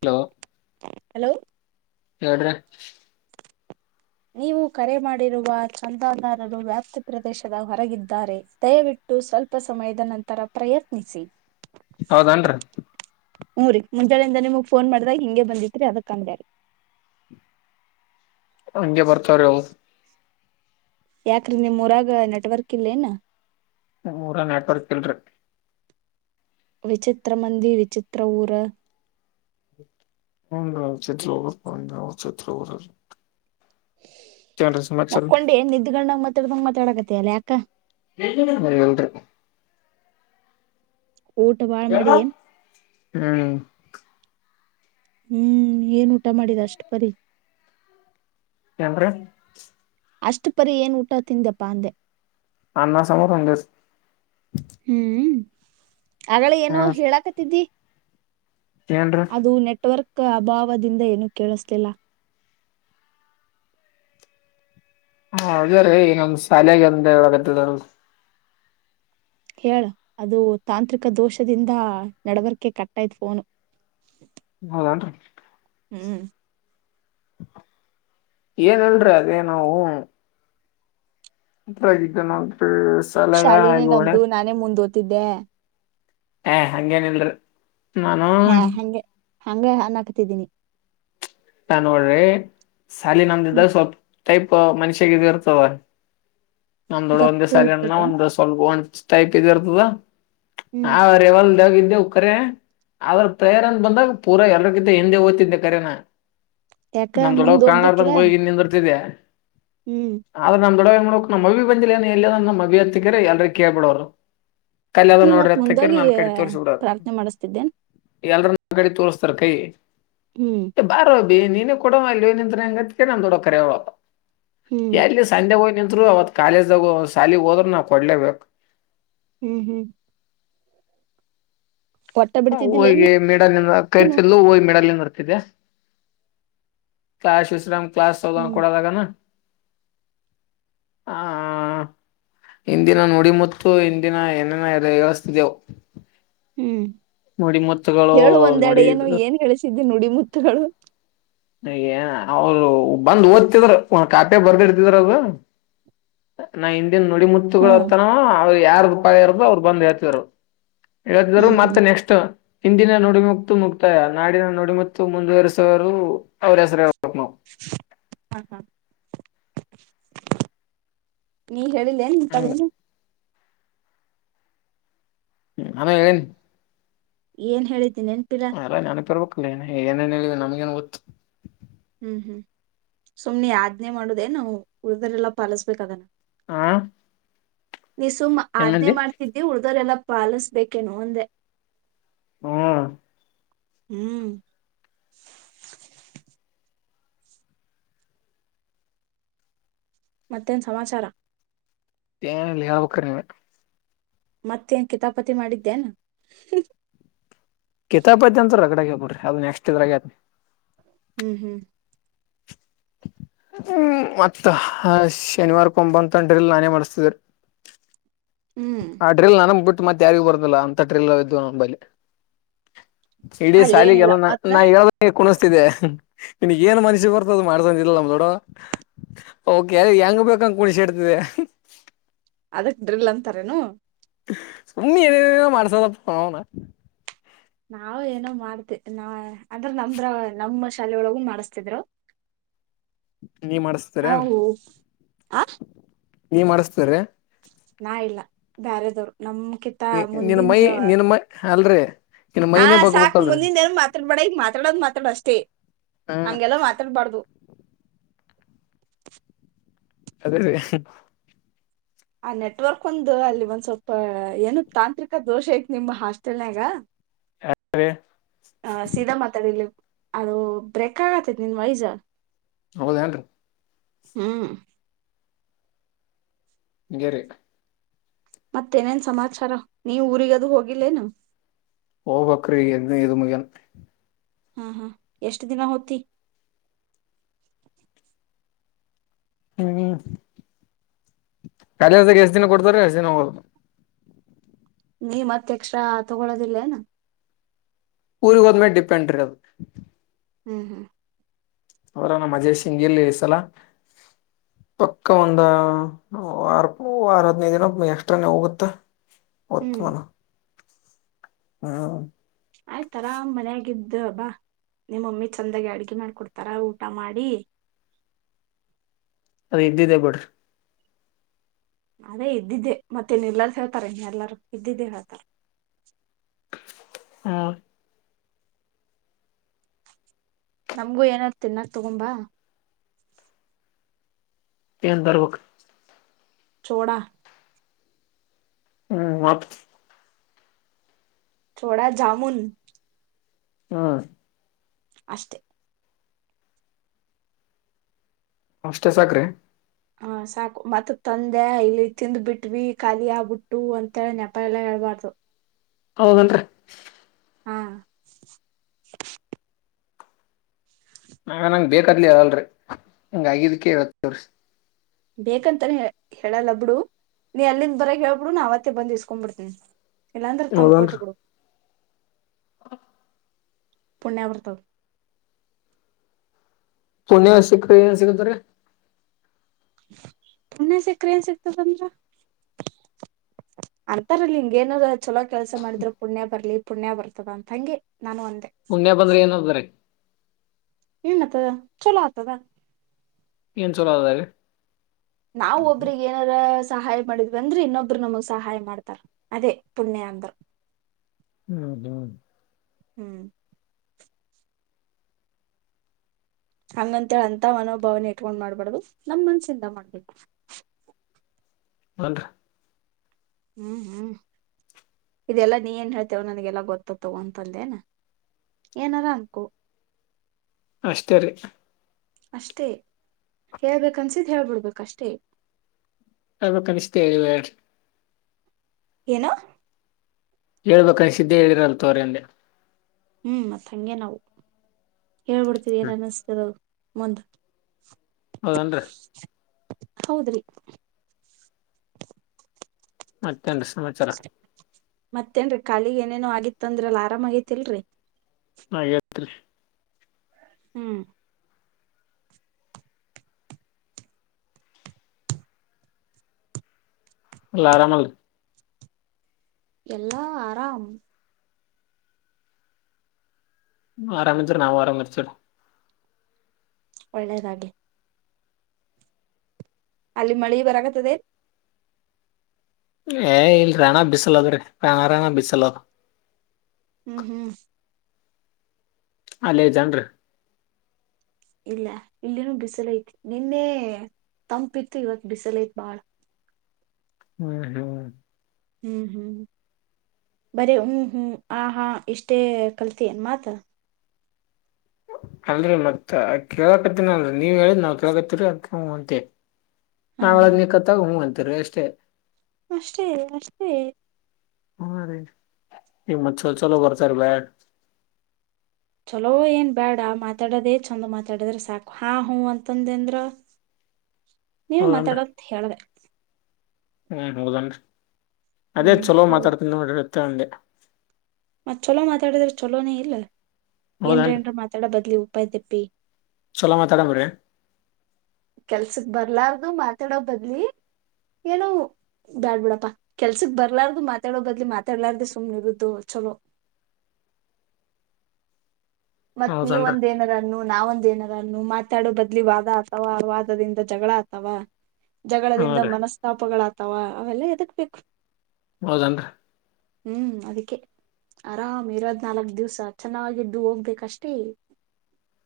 Hello hello ಹೇಳಿರಿ. ನೀವು ಕರೆ ಮಾಡಿರುವ ಚಂದಾದಾರರು ವ್ಯಾಪ್ತಿ ಪ್ರದೇಶದ ಹೊರಗಿದ್ದಾರೆ. ದಯವಿಟ್ಟು ಸ್ವಲ್ಪ ಸಮಯದ ನಂತರ ಪ್ರಯತ್ನಿಸಿ. ಹೌದನ್ರರಿ. ಹ್ಮ್ ರಿ ಮುಂಜಾನಳೆಯಿಂದ ನಿಮಗ್ ಫೋನ್ ಮಾಡ್ದಾಗ ಹಿಂಗೆ ಬಂದಿತ್ರಿ ಅದಕ್ ಅಂದ್ ರೀ. ಹಂಗೆ ಬರ್ತವು ರೀ ಅವು. ಯಾಕ್ರೀ ನಿಮ್ ಊರಾಗ ನೆಟ್ವರ್ಕ್ ಇಲ್ಲೇನ. ನಮೂರಗ ನೆಟ್ವರ್ಕ್ ಇಲ್ರಿ. ವಿಚಿತ್ರ ಮಂದಿ ವಿಚಿತ್ರ ಊರ. ಹ್ಮ್ ರೀ ವಿಚಿತ್ರ ಊರ ಹ್ಮ್ ವಿಚಿತ್ರ ಊರು. ಸಮಾಚಾರ ಮಕ್ಕೊಂಡೆ ಏನ ನಿದ್ದಿಗಣಗ ಮಾತಾಡ್ದಂಗ ಮಾತಾಡಕತಲ್ಲಾ ಯಾಕ. ಹ ಇಲ್ರಿ. ಊಟ ಭಾಳ ಮಾಡಿ ಏನ್. ಹ್ಮ್ ಹ್ಮ್ ಏನ್ ಊಟ ಮಾಡಿದ ಅಷ್ಟ್ ಪರಿ. ಎಂದ್ರೆ. ಅಷ್ಟು ಪರಿ ಏನ್ ಊಟ ತಿಂದ್ಯಪ್ಪ ಅಂದೆ. ಅನ್ನಾ ಸಾಂಬಾರ್ ಒಂದಿಸ್. ಹ್ಮ್.... ಆಗಳೆ ಏನೋ ಹೇಳಾಕತ್ತಿದ್ದಿ. ಏನರೀ. ಅದು ನೆಟ್ವರ್ಕ್ ಅಭಾವದಿಂದ ಏನು ಕೇಳಿಸ್ತಿಲ್ಲ. ಹ ಅದ ರೀ ಈಗ ನಮ್ ಸಾಲೆಗೆ ಅಂದ ಒಳಗತ್ತದ. ಹೇಳ ಅದು ತಾಂತ್ರಿಕ ದೋಷದಿಂದ ನಡವರ್ಕೆ ಕಟ್ಟಾಯ್ತ್ ಫೋನು. [inaudible] ಹೌದನ್ರಿ. ಹ್ಮ್ ಏನಲ್ರಿ ಅದೇ ನಾವು. ಉರಗಿದ್ದ ನ. [inaudible] ಶಾಲಿನೇ ನಮ್ದು ನಾನೇ ಮುಂದ ಓ್ತದ್ದೆ. ಹ ಹಂಗೇನಲ್ರರಿ. ಹಾ ಹಂಗೆ ಹಂಗೆ ಹಾನ ಹಾಕ್ತಿದ್ದೀನಿ. ನೋಡ್ರಿ ಸಾಲಿ ನಂದಿದ್ದ್ರ ಹ್ಮ್ ಸ್ವಲ್ಪ. ಟೈಪ್ ಮನುಷ್ಯಿಗೆ ಇರ್ತದ ನಮ ದೊಡ ಒಂದ ಗತ್ತು ದಿವಸನ ಇರ್ತತೆೇನ್ ಒಂಡಸ್. ಸ್ವಲ್ಪ ಒಂದ ಟೈಪ್ ಇದ ಇರ್ತದ. ಹ್ಮ್ ಲ್ ದೇಾಗ ಇದಿದ್ದೆವು ಕರೆ ಆದ್ರ ಪ್ರೇಯಾರ ಬಂದಾಗ ಪೂರ ಎಲ್ರಗಿಂತ ಎಿಂದೆ ಓದ್ತಿದ್ದೆ ಕರನ. ಯಾಕ ನಾ್ ದೊಡ್ಡ ಮುಂದ್ ಹೋಗ್ಬೇಕಿಲ್ಲ ಕಾಣಾರ್ದಂಗ ಹೋಗಿ ಇನ್ನಂದ ಇರ್ತಿದೆ. ಹ್ಮ್ ಆದ್ರ ನ ದೊಡವ್ ಮಾಡಕ್ ನ ಮವಿಿ ಬಿಲ್ಲೇಏ ಎಲ್ಲಿ ಅ ನ ಮಬಿ ಹತ್ತಕ್ಕರಿ ಎಲ್ಲರಿಗೂ ಕಳ್ಬ ಬಿಡವರು. ಕಲ್ಲ ಅದ ನೀ ನೋಡ್ರಿ ಮತ್ ಅತ್ತ ತಕರ ಮುಂದೋಗಿ ನನ್ ಕಡೆ ತೋರ್ಸಿ ಬಿಡಾರ ಪ್ರಾರ್ಥನೆ ಮಾಡಿಸತಿದ್ದೇನ್ ಎಲ್ರ ಕಡೆ ತೋರ್ಸ್ತರ್ ಕೈ. ಹ್ಮ್ ಬಾರೋ ಅಭಿ ನೀನು ಕೊಡ ಅಲ್ಲಿ ಹೋಗಿ ನಿಂತ್ರ ಹೆಂಗತ್ ನಾ ದೊಡ್ಡ ಕರೆವ ಹ್ಮ್ ಎಲ್ಲಿ. ಅಲ್ಲೇ ಹೋಗಿ ನಿಂತರು ಅವತ್ತು ಕಾಲೇಜ್ದಾಗ ಶಾಲಿಗೆ ಹೋದ್ರರು ನಾವು ಕೊಡಲೇಬೇಕು. ಹ್ಮ್ ಹ್ಮ್ ಒಟ್ಟ ಬಿಡ್ತಿದ್ದಿಲ್ಲ ಏನ್ ಹವಿಗೆ ಮಿಡಲ್ಲಿ ನೀನು ಕರ್ತಿಡ್ಲು ಹೋಗಿ ಮಿಡಲ್ಲಿಂದ ಇರ್ತಿದೆ. ಕ್ಲಾಸ್ ವಿಶ್ರಾಮ್ ಕ್ಲಾಸ್ ಸಾವಧಾನ್ ಹ್ಮ್ ಕೊಡದಾಗನ ಹ. ಇಂದಿನ ನುಡಿಮುತ್ತು ಇಂದಿನ ಏನೇನ ಏಳುಸ್ತಿದ್ದೆವು. ಹ್ಮ್ ಹೇಳು ಒಂದೆಡು ನೋಡಿ ಏನು ಏನ್ ಹೇಳಿಸಿದ್ದಿ ನುಡಿಮುತ್ತಗಳು. ಏನ ಅವರು ಬಂದು ಓದ್ತಿದ್ರ ಕಾಪಿ ಬರ್ದಿ ಇರ್ತಿದ್ರ ಅದು. ನಾ ಹನ್ ನೋಡಿ ಮು. ಹ್ಮ್ ಮುತ್ತನ ಅವ್ರು ಯಾರದು ಉಪಾಯ ಅವ್ರು ಬಂದ ಹೇಳ್ತಿದ್ರು ಹೇಳ್ತಿದ್ರು ಹ್ಮ್ ಹ್ಮ್ ಮತ್ತೆ ನೆಕ್ಸ್ಟ್. ಹಿಂದಿನ ನುಡಿಮತ್ತು ಮುಕ್ತಾಯ. ನಾಡಿನ ನುಡಿಮುತ್ತ ಮುಂದುವರೆಸುವರು. ಅವರ ಹೆಸರು ಹೇಳಬೇಕು. ಹಾ ಹಾ ನೀ ಹೇಳಿ. ಹಂಗ [unintelligible] [inaudible] ಹ್ಮ ನಾನ ಹೇಳೇನ್. ಏನ್ ಹೇಳಿದ್ದೀನೆನ್ಪಿಿಲ್ಲಾ. ಅಲ್ಲ ನೆನಪಿರಬೇಕಲ್ಲ ಏನೆ ಏನೇಏ ಹೇಳಿದೆ ನಮಗೆನ್ ಗೊತ್ತು. ಹ್ಮ್ ಹ್ಮ್ ಸುಮ್ನೆ ಆದ್ನೇ ಮಾಡುದೇ ನಾವು ಉಳ್ದರೆಲ್ಲಾ ಪಾಲಸ್ಬೇಕ ಅದನ. ಆಾ ನೀ ಸುಮ್ಮ್ ಆಜ್ಞೆ ಮಾಡ್ತಿದ್ದಿ ಉಳ್ದೋರೆಲ್ಲ ಪಾಲಿಸ್ಬೇಕೇನುೋ ಅಂದೆ. ಹ್ಮ್ ಹ್ಮ್ ಮತ್ತೇನು ಸಮಾಚಾರ. ಏನಲ್ಲಿ ಹೇಳ್ಬೇಕ್ರ ನೀವೆ. ಮತ್ತೆ ನ್ ಕಿತಾಪತಿ ಮಾಡಿದ್ದೇನ್. ಕಿತಪತಿ ಅಂತ ರಗಡ ಹೇಬಡ್ರಿ ಅದು ನೆಸ್ಟ್ ಇದ ರಗ. ಹ್ಮ್ ಹ್ಮ್ ಹ್ಮ್ ಮತ್ತ ಹಾ ಶನಿವಾರ ಕೊಂಬಂಡ್ರಲ್ ನಾನೇ ಮಾಡಿಸಸ್ತಿದೆ. ಹ್ಮ್ ಆ ್ರಲ್ ನನನ್ ಬಿಟ್ಟ ಮತ್ತ ಯಾರಿಗ ಬದಿಲ್ಲ ಅಂತ ್ರಿಲ್ ಇದ್ ನನ್ ಬಲ್ಲಿ. ಇಡೀ ಅಲ್ಲೇನಿಲ್ಲ ಸಾಲಿಗೆಲ್ಲ ಮೊದ್ಲ ನಾ ಹೇಳ. ಹ ಕುಣಿಸ್ತಿದೆೆ ನಿನ್ಗ್ ಏನ್ ಮನಾಸಿಗೆ ಬರ್ತದದು ಮಾಡ್ಸಂದಿಲ್ಲ ನಮ್ಮ ದೊಡ್ಡವ. ಓಕೆ ಹೆಂಗ ಬೇಕು ಹಂಗ ಕುಣಿಸುತಾಡ್ತಿದ್ದೆ. ಅದಕ್ ಡ್ರಿಲ್ ಅಂತಾರೇನು. [unintelligible] ನಾವ ಏನೋ ಮಾಡ್ತಿ ಅಂದ್ರ ನಮ್ರ ನಮ್ಮ ಶಾಲೆ ಒಳಗು ಮಾಡಿಸತಿದ್ರು. ನೀ ಮಾಡ್ಸ್ ಹಾ ಹೌ ಹಾ. ನೀ ಮಾಡಸ್ತ್ರರೇ ನಾ ಇಲ್ಲ ಬ್ಯಾರೆದವ್ರು ನಮ್ಮ. ನಿನ್ ಮೈ ನಿನ್ ಮೈ ಅಲ್ರರಿ. ಹ ಸಾಕು ಮುಂದಿನ ಏನ ಮಾತಾಡ್ಬ್ಯಾಡ ಈಗ ಮಾತಾಡೋದು ಮಾತಾಡ ಅಷ್ಟೇ ಹಾ ಹಂಗೆಲ್ಲ ಮಾತಾಡ್ಬಾರ್ದು. ಅದೇರೀ. ಆ ನೆಟ್ವರ್ಕ್ ಒಂದು ಅಲ್ಲಿ ಒಂದ್ ಸ್ವಲ್ಪ ಏನು ತಾಂತ್ರಿಕ ದೋಷ ಐತ್ ನಿಮ ಹಾಸ್ಟೆಲ್ನಯಾಗ. [unintelligible] ಹ ಸೀದಾ ಮಾತಾಡಿಲ್ಲಿ ಅದು ಬ್ರೇಕ್ ಆಗತ್ತತಿ ನಿನ್ ವಾಯ್ಸ್. ಹೌದೇನ್ರೀ. ಹ್ಮ್ ಹೇಳಿ. ಮತ್ತೇನೇನ್ ಸಮಾಚಾರ ನೀ ಊರಿಗ ಅದು ಹೋಗಿಲ್ಲೇನು. ಹೋಗಬೇಕ್ರಿ ಇಲ್ಲಿ ಇದು ಮುಗಿದಿಲ್ಲ. ಹಾ ಹಾ ಎಷ್ಟ್ ದಿನ ಹೋತಿ. ಹ್ಮ್ ಕಾಲೇಜುದಾಗ ಎಷ್ಟ್ ದಿನ ಕೊಡ್ತಾರ ಎಷ್ಟ ದಿನ ಹೋಗೋದು. ನೀ ಮತ್ ಎಕ್ಸ್ಟ್ರಾ ತಗೊಳ್ಳೋದಿಲೇನು. ಊರಿಗ ಹೋದ ಮೇಲೆ ಡಿಪೆಂಡ್ ರೀ ಅದು. ಹ್ಮ್ ಹ್ಮ್ ಅವರ ನಮ್ಮ ಮಜೇಶ್ ಇಲ್ಲ ಈಸಲ. ಪಕ್ಕ ಒಂದ ವಾರ ವಾರ ಹದನೈ ದಿನ ಎಷ್ಟಾನೇ ಹೋಗುತ್ತೆ. ಹ್ಮ್ ಹ್ಮ ಆಯ್ತಲ್ಲ ಮನೆಯಾಗ ಇದ್ದು ಬಾ. ನಿಮ್ಮಮ್ಮಿ ಚಂದಾಗಿ ಅಡ್ಗೆ ಮಾಡಿಕೊಡ್ತಾರ ಊಟ ಮಾಡಿ. ಅದ ಇದ್ದಿದೆ ಬಿಡ್ರಿ. ಅದೇ ಇದ್ದಿದ್ದೆ ಮತ್ತೆನ್ ಎಲ್ಲರು ಹೇಳ್ತಾರೆ ಇನ್ನ ಎಲ್ಲರೂ ಇದ್ದಿದ್ದೆ ಹೇಳ್ತಾರ. ಹಾ ನಮ್ಗು ಏನರಾ ತಿನ್ನೋಕೆ ತಗೊಂಬಾ. ಏನ್ ತರ್ಬೇಕು. ಚೋಡ. ಹ್ಮ್ ಮತ್ತ. ಚೋಡಾ ಜಾಮುನ್. ಹಾ ಅಷ್ಟೇ ಅಷ್ಟೇ ಸಾಕ್ರಿ. ಹ ಸಾಕು ಮತ್ ತಂದೆ ಇಲ್ಲಿ ತಿಂದ್ ಬಿಟ್ವಿ ಖಾಲಿ ಆಗ್ಬಿಟ್ಟು ಅಂತೇಳ ನೆಪ ಎಲ್ಲಾ ಹೇಳ್ಬಾರ್ದು. ಹೌದೇನ್ರಿ. ಹಾ ನಾವ ನಂಗ್ ಬೇಕಾದ್ಲಿ ಅ ಅಲ್ರರಿ ಹಂಗ ಆಗಿದಕ್ಕೆ ಇತ್ತಿ ಬೇಕಂತಾನ ಹೇಳಲ್ಲ ಬಿಡು ನೀ ಅಲ್ಲಿಂದ ಬರಗೆ ಹೇಳ್ಬಿಡು ನಾವ್ತ್ತೆ ಬಂದ್ ಇಸ್ಕೊಂಡ್ಬಿಡ್ತೀನಿ ಇಲ್ಲಾಂದ್ರೆ ತಂದ್ ಕೊಟ್ ಬಿಡು ಹ ಪುಣ್ಯಬರ್ತದ ಪುಣ್ಯ ಸಿಕ್ಕರ ಏನ್ ಸಿಗತ್ ರಿ ಪುಣ್ಯ ಸಿಕ್ಕ್ರ ಏನ್ ಸಿಕ್ತದಂದ್ರ ಅಂತಾರಲ್ಲಿ ಹಿಂಗ ಏನರ ಚಲೋ ಕೆಲಸ ಮಾಡಿದ್ರೆ ಪುಣ್ಯ ಬರ್ಲಿ ಪುಣ್ಯ ಬರ್ತದ ಅಂತಂಗೆ ನಾನು ಅಂದೇ ಪುಣ್ಯ ಬಂದ್ರಿ ಏನ ಆದರಿ ಏನ್ ಆತದ ಚುಲೋ ಆಗ್ತದ ಏನ್ ಚಲೋ ಆದ ನಾವ ಒಬ್ರಗ್ ಏನಾರ ಸಹಾಯ ಮಾಡಿದ್ವಿ ಅಂದ್ರ ಇನ್ನೊಬ್ರು ನಮಗ್ ಸಹಾಯ ಮಾಡ್ತಾರ ಅದೇ ಪುಣ್ಯಾ ಅಂದ್ರ ಹ್ಮ್ ಹ್ಮ್ ಹ್ಮ್ ಹಂಗಂತ ಹೇಳಿ ಅಂತ ಮನೋಭಾವನೆ ಇಟ್ಕೊಂಡ್ ಮಾಡ್ಬಾರ್ದು ನಮ್ ಮನ್ಸಿಂದ ಮಾಡ್ಬೇಕು ಬಂದ ಹ್ಮ್ ಹ್ಮ್ ಇದೆಲ್ಲಾ ನೀ ಏನ್ ಹೇಳ್ತೇವ ನನ್ಗೆಲ್ಲ ಗೊತ್ತತ್ತವ ಅಂತಂದೇನ ಏನಾರ ಅಂಕು ಅಷ್ಟೇ ರೀ ಅಷ್ಟೇ ಹೇಳ್ಬೇಕು ಅನ್ಸಿದ ಹೇಳ್ಬಿಡ್ಬೇಕ ಅಷ್ಟೇ ಹೇಳ್ಬೇಕು ಅನಿಸ್ತು ಹೇಳಿವವಿಾರ ಏನ ಹೇಳ್ಬೇಕಂದಸಿದಿದ್ದೇ ಹೇಳಿರಲ್ ತೋ್ರ ಅಂದೆ ಹ್ಮ್ ಮತ್ ಹಂಗೆ ನಾವು ಹೇಳ್ಬಿಡ್ತೀವಿ ಏನ್ ಅನ್ನಸ್ದ ಮುಂದ ಹೌದನ್ರೀ ಹೌದ್ರಿ ಮತ್ತೇನ್ರೀ ಸಮ ಮತ್ತೇನ್ರಿ ಖಾಲಿಗ್ ಏನೇನೋ ಆಗಿತ್ತ ಅಂದ್ರ ಅಲ್ಲಿ ಆರಾಮ ಆಗೇತಿಲ್ರರಿ ಹಾ ಹಾಗೇತ್ರಿ ಹ್ಮ್ ಏಲ್ಲ ಆರಾಮಲ್ಲ ಎಲ್ಲಾ ಆರಾಮ್ ಆರಾಮ ಇದ್ದರ ನಾವು ಆರಾಮ ಇರ್ತೆವರಿ ಒಳ್ಳೆಯದಾಗಲಿ ಅಲ್ಲಿ ಮಳಿ ಬರಕತದ ಏನ ಏ ಇಲ್ ರಣ ಬಿಸಲದ್ರೀ ರ ರಣ ರಣ ಬಿಸಲದ ಹ್ಮ್ ಹ್ಮ್ ಅಲ್ಲೇ ಐತಿ ಏನ್ರಿ ಇಲ್ಲ ಇಲ್ಲಿನ ಬಿಸಿಲ ಐತಿ ನಿನ್ನೆ ತಂಪಿತ್ತ ಇವತ್ ಬಿಸಲ ಐತ್ ಬಾಳ ಹ್ಮ್ ಹ್ಮ್ ಹ್ಮ್ ಹ್ಮ್ ಬರಿ ಹ್ಮ್ ಹ್ಮ್ ಆ ಹಾ ಇಷ್ಟೇ ಕಲ್ತಿ ಏನ್ ಮಾತ ಅಲ್ರರಿ ಮತ್ತತ್ ಕೇಳಕತ್ತರಿ ಅಲ್ರಿ ನೀವ್ ಹೇಳಿ ನಾವ್ ಕೇಕತ್ತರಿ ಅ ಅಂತ ಹಾ ಹಾ [unintelligible] ಹು ಅಂತಿರ್ ಅಷ್ಟೇ. ಅಷ್ಟೇ ಅಷ್ಟೇ. ಹ ರೀ ಈಗ ಮತ್ತ್ [unintelligible] ಚಲೋ ಏನ್ ಬ್ಯಾಡ ಮಾತಾಡೋದೇ ಚಂದ ಮಾತಾಡದ್ರ ಸಾಕು ಹಾ ಹೂ ಅಂತಂದ ಅಂದ್ರ ನೀನ್ ಹೌದನ್ರಿ ಮಾತಾಡತ್ ಹೇಳ್ದೆ. ಹ ರೀ ಹೌದೇನ್ರಿ ಅದೇ ಹ್ಮ್ ಚಲೋ ಹೌದು ಮಾತಾಡ್ತನಿ ನೋಡ್ರಿ ಅಂತ್ ಅಂದೆ. ಮತ್ತ ಚೊಲೋ ಮಾತಾಡಿದ್ರೆ ಚೊಲೋನ ಇಲ್ಲ ಏನ್ರ ಹೌದನ್ರಿ ಏನ್ರ ಮಾತಾಡ ಬದ್ಲಿ ಬಾಯಿ ತಪ್ಪಿ ಚಲೋ ಮಾತಾಡ ಬರೇ. ಕೆಲ್ಸಕ್ ಬರ್ಲಾರ್ದು ಮಾತಾಡೋ ಬದ್ಲಿ ಏನು ಬ್ಯಾಡ್ ಬಿಡಪ್ಪಾ ಕೆಲ್ಸಕ್ ಬರ್ಲಾರ್ದು ಮಾತಾಡೋ ಬದ್ಲಿ ಮಾತಾಡ್ಲಾರ್ದ ಸುಮ್ನೆ ಇರುದು ಚಲೋ. ಮತ್ತ್ ನೀವ್ ಹೌದನ್ರಿ ಒಂದ ಏನರ ನ್ನು ನಾವೊಂದ ಏನಾರ ಅನ್ನು ಮಾತಾಡೋ ಬದ್ಲಿ ವಾದ ಆತಾವ ಆ ವಾದದಿಂದ ಜಗಳ ಆತಾವ. ಹಾ ಜಗಳದಿಂದ ರೀ ಮನಸ್ತಾಪಗಳಾಗ್ತಾವ ಅವೆಲ್ಲ ಎದಕ್ಬೇಕ್. ಹೌದ್ ಏನ್ರಿ. ಹ್ಮು ಅದಿಕ್ಕೆ. ಆರಾಮ್ ಇರೋದ್ ನಾಲ್ಕ್ ದಿವ್ಸ ಚೆನ್ನಾಗಿದ್ದು ಹೋಗ್ಬೇಕ ಅಷ್ಟೇ.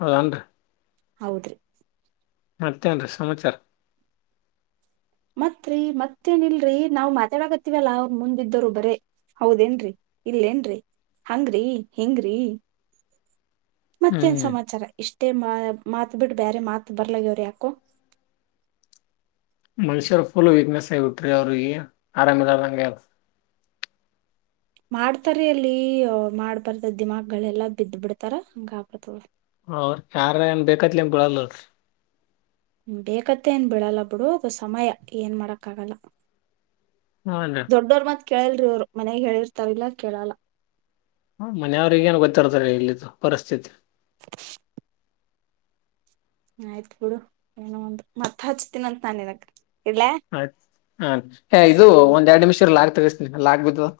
ಹೌದ್ ಅನ್ರಿ. ಹೌದ್ರಿ ಮತ್ತೇನ್ರಿ ಸಮಾಚಾರ. ಮತ್ರಿ ಮತ್ತೇನ್ ಇಲ್ರಿ ನಾವ್ ಮಾತಾಡಕತ್ತಿವಲ್ಲ ಅವರ್ ಮುಂದ್ ಇದ್ದೋರು ಬರೇ. ಹೌದೇನ್ರಿ ಇಲ್ಲೇನ್ರಿ ಹಂಗ್ರೀ ಹಿಂಗ್ರೀ ಮತ್ತೇನ್ ಹ್ಮ್ ಸಮಾಚಾರ ಇಷ್ಟೇ ಮಾ ಮಾತ್ ಬಿಟ್ಟ ಬ್ಯಾರೆ ಮಾತ್ ಬರ್ಲ ಆಗ್ಯಾವ್ರಿ ಯಾಕೋ. ಮನುಷ್ಯರ್ ಫುಲ್ ವೀಕ್ನೆಸ್ [unintelligible] ಆರಾಮ ಇರದಂಗ್ ಆಗ್ಯದ. ಮಾಡ್ತಾರೆ ಅಲ್ಲಿ ಮಾಡ್ಬರ್ದ ದಿಮಾಕಗಳೆಲ್ಲಾ ಬಿದ್ದ್ ಬಿಡ್ತಾರ ಹಂಗ ಆಗ್ತದ ಅದ್. ಅವರ್ ಯಾರೆ ಏನ್ ಬೇಕಾತ್ಲೆ ಏನ್ ಬಿಳಲ್ಲ್ ಅಳ್. ಬೇಕತ್ತ ಏನ್ ಬಿಳಲ್ಲ ಬಿಡು ಅದು ಸಮಯ ಏನ್ ಮಾಡಾಕ್ ಆಗಲ್ಲ. ಹೌದಾ ದೊಡ್ಡವ್ರ ಮಾತ್ ಕೇಳಲ್ರಿ ಇವ್ರು ಮನೆಗ್ ಹೇಳಿರ್ತಾರಲ್ಲ ಕೇಳಲ್ಲ. ಹ ಮನ್ಯಾವರಿಗೆ ಏನ್ ಗೊತ್ತಿರ್ತದ ಇಲ್ಲಿದು ಪರಿಸ್ಥಿತಿ. [inaudible] ಆಯ್ತ್ ಬಿಡು ಏನೋ ಒಂದ ಮತ್ತ್ ಹಚ್ತೀನಂತ ನಾ ನಿನಗ್. ಇಡ್ಲಾ ಆಯ್ತ್ ಹರೀ ಹೇ ಇದು ಹ್ಮ ಒಂದ್ ಎರಡ್ ನಿಮಿಷ ಇರ್ ಲಾಕ್ ತಗಸ್ತಿನಿ ಲಾಕ್ ಬಿದ್ದದ.